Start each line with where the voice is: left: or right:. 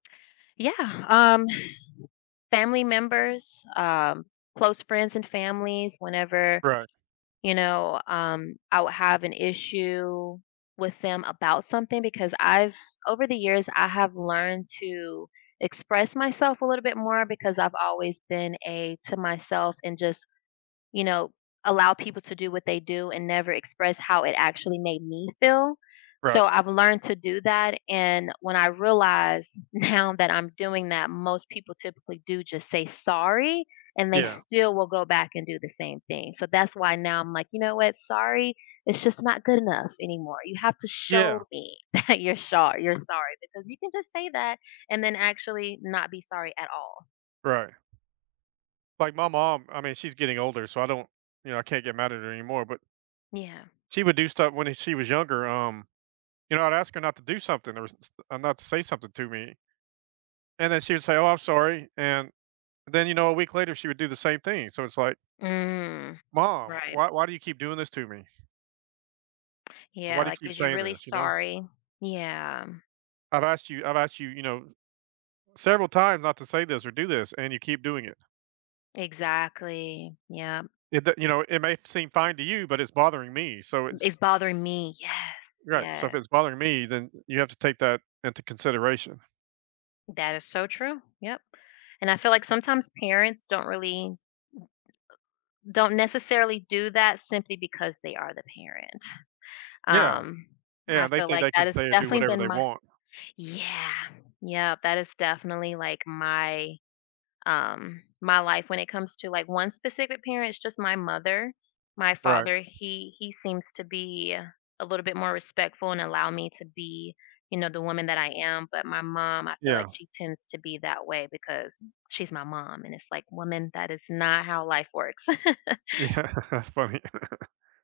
left: Yeah, um, family members, um, close friends and families whenever,
right: Right.
left: you know, um, I will have an issue with them about something because I've over the years, I have learned to express myself a little bit more, because I've always been a to myself and just you know, allow people to do what they do and never express how it actually made me feel. So,
right: Right.
left: I've learned to do that, and when I realized now that I'm doing that, most people typically do just say, "Sorry," and they
right: Yeah.
left: still will go back and do the same thing. So, that's why now I'm like, "You know what, sorry, it's just not good enough anymore. You have to
right: Yeah.
left: show me that you're shor you're sorry, because you can just say that and then actually not be sorry at all."
right: Right. Like my mom, I mean, she's getting older, so I don't, you know, I can't get mad at her anymore, but
left: Yeah.
right: she would do stuff when e she was younger um, you know, I'd ask her not to do something or s s or not to say something to me and then she would say, "Oh, I'm sorry," and then, you know, a week later, she would do the same thing. So it's like
left: Mm,
right: "Mom,
left: right.
right: why why do you keep doing this to me?" "Why
left: Yeah,
right: do you
left: like,
right: keep
left: "Is you
right: saying
left: really
right: this," you know?
left: sorry?" Yeah.
right: "I've asked you I've asked you," you know, "several times not to say this or do this, and you keep doing it."
left: Exactly, yep.
right: It the, you know, it may seem fine to you, but it's bothering me so
left: M "It's
right: it's
left: bothering me." Yes,
right: Right, "So if
left: yeah.
right: it's bothering me, then you have to take that into consideration."
left: That is so true, yep. And I feel like sometimes parents don't really w don't necessarily do that simply because they are the parent.
right: Yeah.
left: Um,
right: Yeah,
left: I
right: they
left: feel
right: think
left: like
right: they
left: that
right: can
left: has
right: say and do
left: definitely
right: whatever
left: been
right: they
left: my
right: want.
left: yeah, yeah, that is definitely like my um, my life when it comes to like one specific parent. It's just my mother. My
right: Right.
left: father, he he seems to be a little bit more respectful and allow me to be, you know, the woman that I am. But my mom, I feel like
right: Yeah.
left: she tends to be that way because she's my mom, and it's like, "Woman, that is not how life works."
right: Yeah, that's funny.